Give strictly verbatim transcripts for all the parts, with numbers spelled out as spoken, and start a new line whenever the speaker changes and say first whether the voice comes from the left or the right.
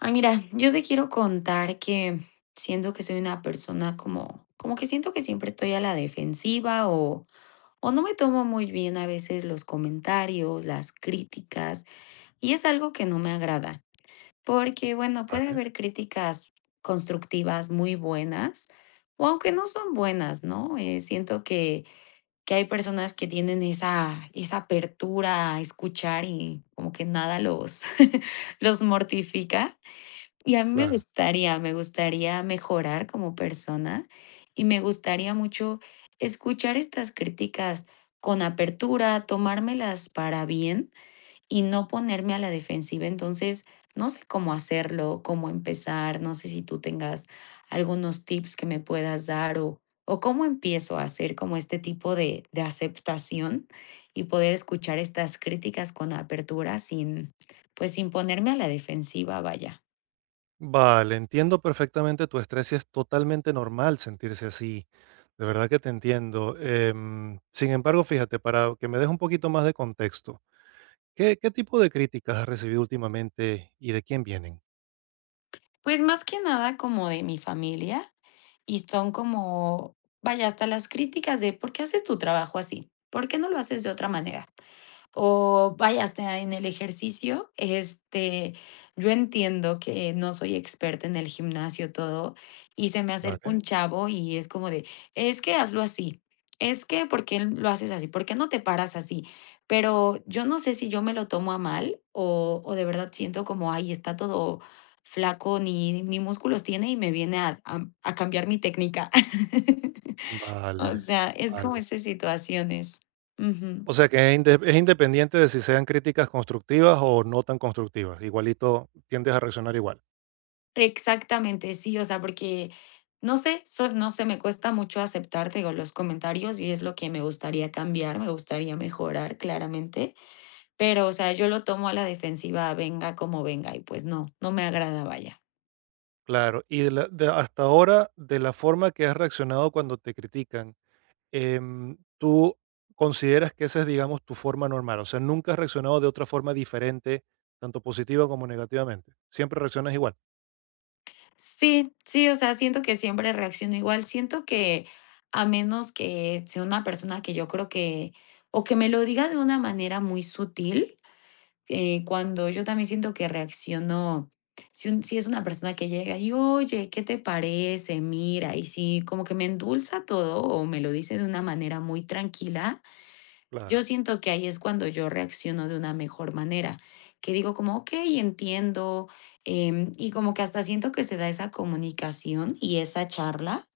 left: Ay, mira, yo te quiero contar que siento que soy una persona como, como que siento que siempre estoy a la defensiva o, o no me tomo muy bien a veces los comentarios, las críticas, y es algo que no me agrada, porque bueno, puede
right: Vale,
left: haber críticas constructivas muy buenas, o aunque no son buenas, ¿no? Eh, siento que, que hay personas que tienen esa, esa apertura a escuchar y como que nada los, los mortifica. Y a mí me
right: claro.
left: gustaría, me gustaría mejorar como persona y me gustaría mucho escuchar estas críticas con apertura, tomármelas para bien y no ponerme a la defensiva. Entonces, no sé cómo hacerlo, cómo empezar, no sé si tú tengas algunos tips que me puedas dar o, o cómo empiezo a hacer como este tipo de, de aceptación y poder escuchar estas críticas con apertura sin, pues sin ponerme a la defensiva, vaya.
right: Vale, entiendo perfectamente tu estrés y es totalmente normal sentirse así. De verdad que te entiendo. Em, sin embargo, fíjate, para que me des un poquito más de contexto, ¿qué, qué tipo de críticas has recibido últimamente y de quién vienen?
left: Pues, más que nada como de mi familia, y son como, vaya, hasta las críticas de: "¿Por qué haces tu trabajo así? ¿Por qué no lo haces de otra manera? O vaya, hasta en el ejercicio, este, yo entiendo que no soy experta en el gimnasio, todo, y se me acerca
right: Vale,
left: un chavo y es como de, es que hazlo así, es que ¿por qué lo haces así? ¿Por qué no te paras así? Pero yo no sé si yo me lo tomo a mal o, o de verdad siento como, ay, está todo flaco, ni, ni músculos tiene y me viene a, a a cambiar mi técnica. O
right: vale,
left: sea, es como
right: vale.
left: esas situaciones. Ujú.
right: O sea que es, inde- es independiente de si sean críticas constructivas o no tan constructivas. Igualito tiendes a reaccionar igual.
left: Exactamente, sí, o sea, porque no sé, so no sé, me cuesta mucho aceptar, te digo, los comentarios y es lo que me gustaría cambiar, me gustaría mejorar claramente, pero, o sea, yo lo tomo a la defensiva, venga como venga, y pues no, no me agrada, vaya.
right: Claro. Y de la- de hasta ahora, de la forma que has reaccionado cuando te critican. Em, tú consideras que esa es, digamos, tu forma normal, o sea, nunca has reaccionado de otra forma diferente, tanto positiva como negativamente. Siempre reaccionas igual.
left: Sí, sí, o sea, siento que siempre reacciono igual, siento que a menos que sea una persona que yo creo que o que me lo diga de una manera muy sutil, eh, cuando yo también siento que reacciono, si, un- si es una persona que llega y, oye, ¿qué te parece? Mira, y si como que me endulza todo o me lo dice de una manera muy tranquila, yo
right: Claro,
left: siento que ahí es cuando yo reacciono de una mejor manera, que digo como, ok, entiendo, em, y como que hasta siento que se da esa comunicación y esa charla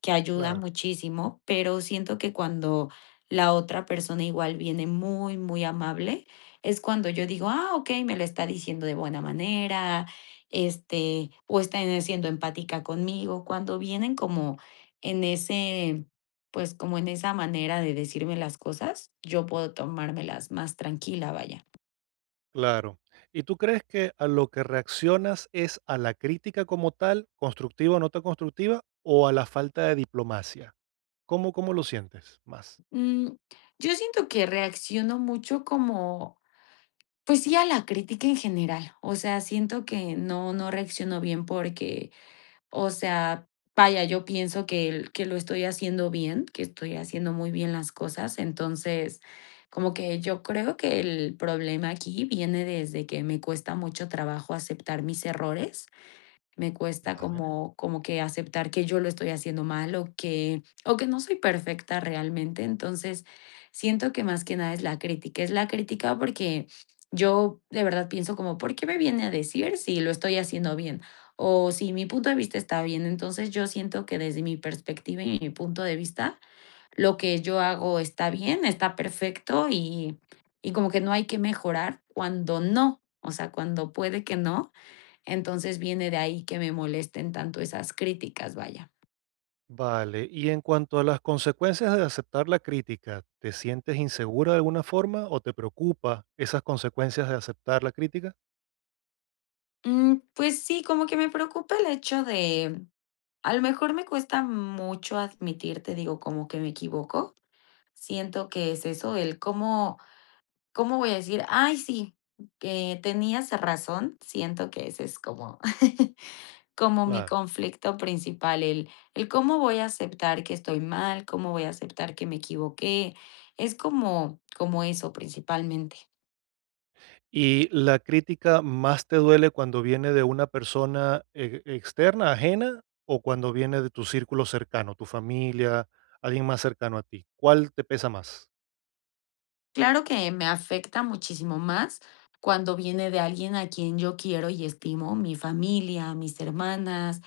left: que ayuda
right: claro,
left: muchísimo, pero siento que cuando la otra persona igual viene muy, muy amable, es cuando yo digo, ah, ok, me lo está diciendo de buena manera, este, o está en- siendo empática conmigo, cuando vienen como en ese, pues como en esa manera de decirme las cosas, yo puedo tomármelas más tranquila, vaya.
right: claro. ¿Y tú crees que a lo que reaccionas es a la crítica como tal, constructiva o no tan constructiva, o a la falta de diplomacia? ¿Cómo, cómo lo sientes más?
left: Mm, yo siento que reacciono mucho como pues sí, a la crítica en general. O sea, siento que no, no reacciono bien porque, o sea, vaya, yo pienso que, el- que lo estoy haciendo bien, que estoy haciendo muy bien las cosas. Entonces, como que yo creo que el problema aquí viene desde que me cuesta mucho trabajo aceptar mis errores, me cuesta
right: Vale.
left: como, como que aceptar que yo lo estoy haciendo mal o que, o que no soy perfecta realmente. Entonces, siento que más que nada es la crítica. Es la crítica porque yo de verdad pienso como, ¿por qué me viene a decir si lo estoy haciendo bien? O si mi punto de vista está bien. Entonces, yo siento que desde mi perspectiva y mi punto de vista, lo que yo hago está bien, está perfecto y, y como que no hay que mejorar cuando no. O sea, cuando puede que no, entonces viene de ahí que me molesten tanto esas críticas, vaya.
right: Vale, y en cuanto a las consecuencias de aceptar la crítica, ¿te sientes insegura de alguna forma o te preocupa esas consecuencias de aceptar la crítica?
left: Mm, pues sí, como que me preocupa el hecho de, a lo mejor me cuesta mucho admitir, te digo, como que me equivoco. Siento que es eso, el cómo, cómo voy a decir, ay, sí, que tenías razón. Siento que ese es como, como mi
right: Claro.
left: conflicto principal, el, el cómo voy a aceptar que estoy mal, cómo voy a aceptar que me equivoqué. Es como, como eso principalmente.
right: ¿Y la crítica más te duele cuando viene de una persona e- externa, ajena, o cuando viene de tu círculo cercano, tu familia, alguien más cercano a ti? ¿Cuál te pesa más?
left: Claro que me afecta muchísimo más cuando viene de alguien a quien yo quiero y estimo, mi familia, mis hermanas,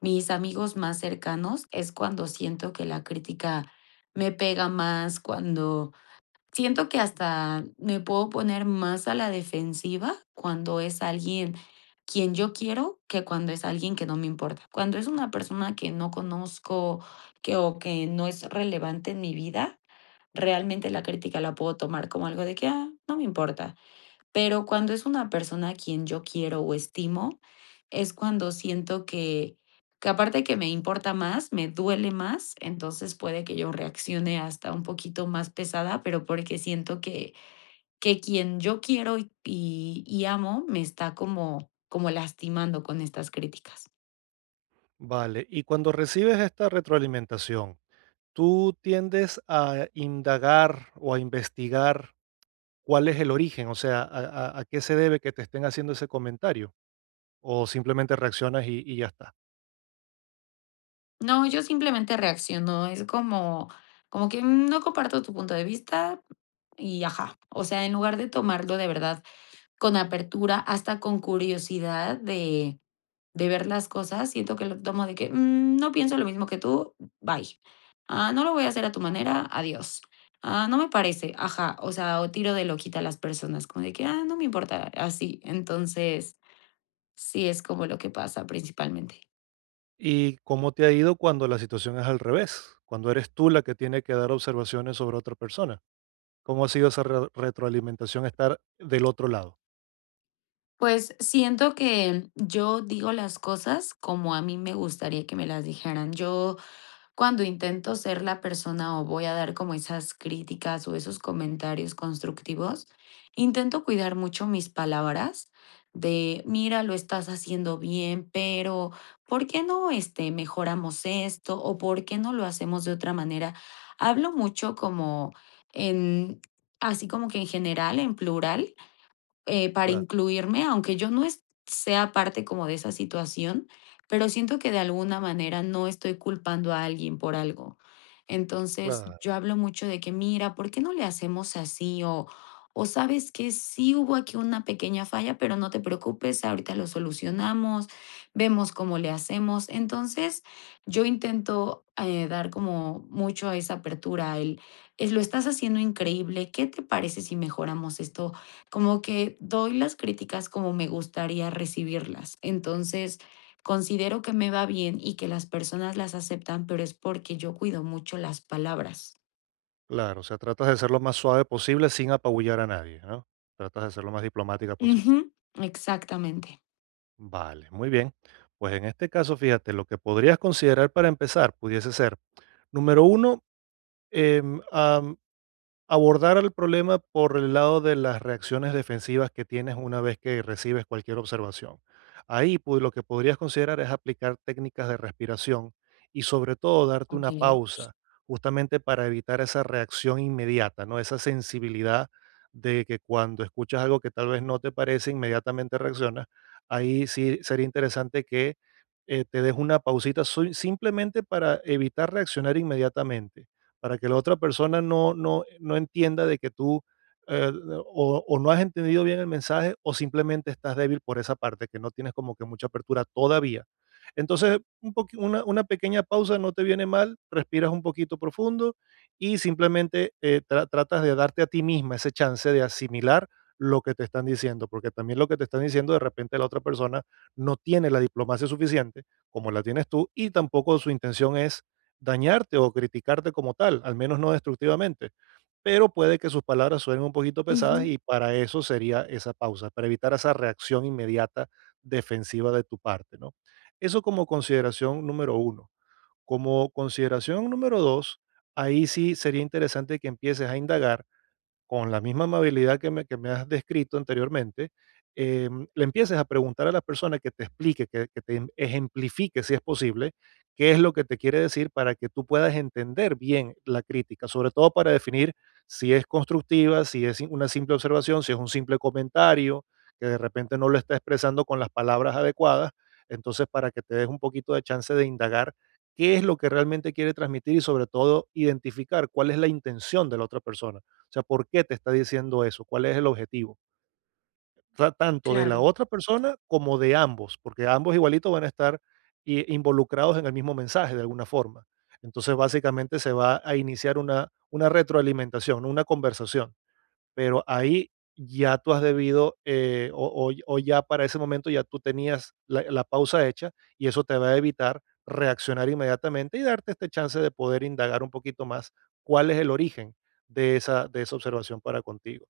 left: mis amigos más cercanos, es cuando siento que la crítica me pega más, cuando siento que hasta me puedo poner más a la defensiva cuando es alguien quien yo quiero que cuando es alguien que no me importa. Cuando es una persona que no conozco que, o que no es relevante en mi vida, realmente la crítica la puedo tomar como algo de que, ah, no me importa. Pero cuando es una persona a quien yo quiero o estimo, es cuando siento que que aparte que me importa más, me duele más, entonces puede que yo reaccione hasta un poquito más pesada, pero porque siento que que quien yo quiero y y y amo me está como como lastimando con estas críticas.
right: Vale. Y cuando recibes esta retroalimentación, ¿tú tiendes a indagar o a investigar cuál es el origen? O sea, ¿a, a- a qué se debe que te estén haciendo ese comentario? ¿O simplemente reaccionas y y ya está?
left: No, yo simplemente reacciono, es como como que, mm, no comparto tu punto de vista y ajá. O sea, en lugar de tomarlo de verdad con apertura, hasta con curiosidad de de ver las cosas, siento que lo tomo de que: "Mm, no pienso lo mismo que tú, bye. Ah, no lo voy a hacer a tu manera, adiós. Ah, no me parece, ajá". O sea, o tiro de loquita a las personas, como de que: "Ah, no me importa", así. Entonces, sí es como lo que pasa principalmente.
right: ¿Y cómo te ha ido cuando la situación es al revés? Cuando eres tú la que tiene que dar observaciones sobre otra persona. ¿Cómo ha sido esa re- retroalimentación estar del otro lado?
left: Pues, siento que yo digo las cosas como a mí me gustaría que me las dijeran. Yo cuando intento ser la persona o voy a dar como esas críticas o esos comentarios constructivos, intento cuidar mucho mis palabras de, mira, lo estás haciendo bien, pero ¿por qué no este, mejoramos esto o por qué no lo hacemos de otra manera? Hablo mucho como en, así como que en general, en plural, eh, para
right: Claro,
left: incluirme, aunque yo no es- sea parte como de esa situación, pero siento que de alguna manera no estoy culpando a alguien por algo. Entonces,
right: claro,
left: yo hablo mucho de que, mira, ¿por qué no le hacemos así? O, o sabes que sí hubo aquí una pequeña falla, pero no te preocupes, ahorita lo solucionamos, vemos cómo le hacemos. Entonces, yo intento eh, dar como mucho a esa apertura, el, es, lo estás haciendo increíble, ¿qué te parece si mejoramos esto? Como que doy las críticas como me gustaría recibirlas. Entonces, considero que me va bien y que las personas las aceptan, pero es porque yo cuido mucho las palabras.
right: claro. O sea, tratas de ser lo más suave posible sin apabullar a nadie, ¿no? Tratas de ser lo más diplomática
left: Ujú.
right: posible.
left: Exactamente.
right: Vale, muy bien. Pues en este caso, fíjate, lo que podrías considerar para empezar pudiese ser, número uno, abordar el problema por el lado de las reacciones defensivas que tienes una vez que recibes cualquier observación. Ahí pues, lo que podrías considerar es aplicar técnicas de respiración y sobre todo darte una
left: Okey.
right: pausa justamente para evitar esa reacción inmediata, ¿no? Esa sensibilidad de que cuando escuchas algo que tal vez no te parece, inmediatamente reaccionas. Ahí sí sería interesante que eh, te des una pausita soy- simplemente para evitar reaccionar inmediatamente para que la otra persona no, no, no entienda de que tú eh, o, o no has entendido bien el mensaje o simplemente estás débil por esa parte, que no tienes como que mucha apertura todavía. Entonces, un poqui- una, una pequeña pausa no te viene mal, respiras un poquito profundo y simplemente eh, tra- tratas de darte a ti misma ese chance de asimilar lo que te están diciendo, porque también lo que te están diciendo de repente la otra persona no tiene la diplomacia suficiente como la tienes tú y tampoco su intención es dañarte o criticarte como tal, al menos no destructivamente, pero puede que sus palabras suenen un poquito pesadas
left: Ujú,
right: y para eso sería esa pausa, para evitar esa reacción inmediata defensiva de tu parte, ¿no? Eso como consideración número uno. Como consideración número dos, ahí sí sería interesante que empieces a indagar con la misma amabilidad que me, que me has descrito anteriormente, em, le empieces a preguntar a la persona que te explique, que, que te em- ejemplifique, si es posible, qué es lo que te quiere decir para que tú puedas entender bien la crítica, sobre todo para definir si es constructiva, si es una simple observación, si es un simple comentario, que de repente no lo está expresando con las palabras adecuadas. Entonces, para que te des un poquito de chance de indagar qué es lo que realmente quiere transmitir y sobre todo identificar cuál es la intención de la otra persona. O sea, ¿por qué te está diciendo eso? ¿Cuál es el objetivo? Ta- Tanto de la
left: claro.
right: otra persona como de ambos, porque ambos igualitos van a estar i- involucrados en el mismo mensaje de alguna forma. Entonces, básicamente se va a iniciar una, una retroalimentación, una conversación, pero ahí ya tú has debido, eh, o, o- o ya para ese momento ya tú tenías la, la pausa hecha y eso te va a evitar reaccionar inmediatamente y darte este chance de poder indagar un poquito más cuál es el origen de esa, de esa observación para contigo.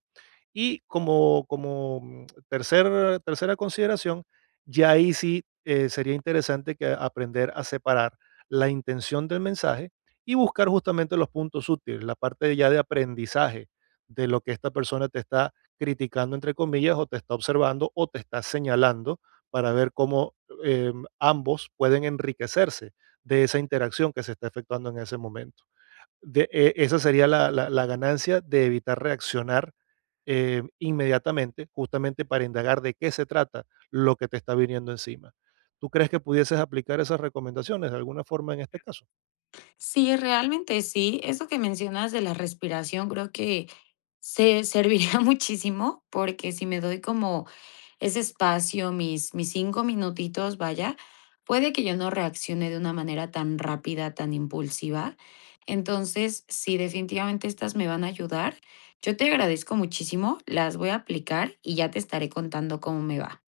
right: Y como como, mm, tercer tercera consideración, ya ahí sí, eh, sería interesante que aprender a separar la intención del mensaje y buscar justamente los puntos útiles, la parte ya de aprendizaje de lo que esta persona te está criticando, entre comillas, o te está observando o te está señalando para ver cómo, em, ambos pueden enriquecerse de esa interacción que se está efectuando en ese momento de, e- esa sería la, la- la ganancia de evitar reaccionar eh, inmediatamente, justamente para indagar de qué se trata lo que te está viniendo encima. ¿Tú crees que pudieses aplicar esas recomendaciones de alguna forma en este caso?
left: Sí, realmente sí. Eso que mencionas de la respiración creo que se serviría muchísimo porque si me doy como ese espacio, mis, mis cinco minutitos, vaya, puede que yo no reaccione de una manera tan rápida, tan impulsiva. Entonces, sí, definitivamente estas me van a ayudar. Yo te agradezco muchísimo, las voy a aplicar y ya te estaré contando cómo me va.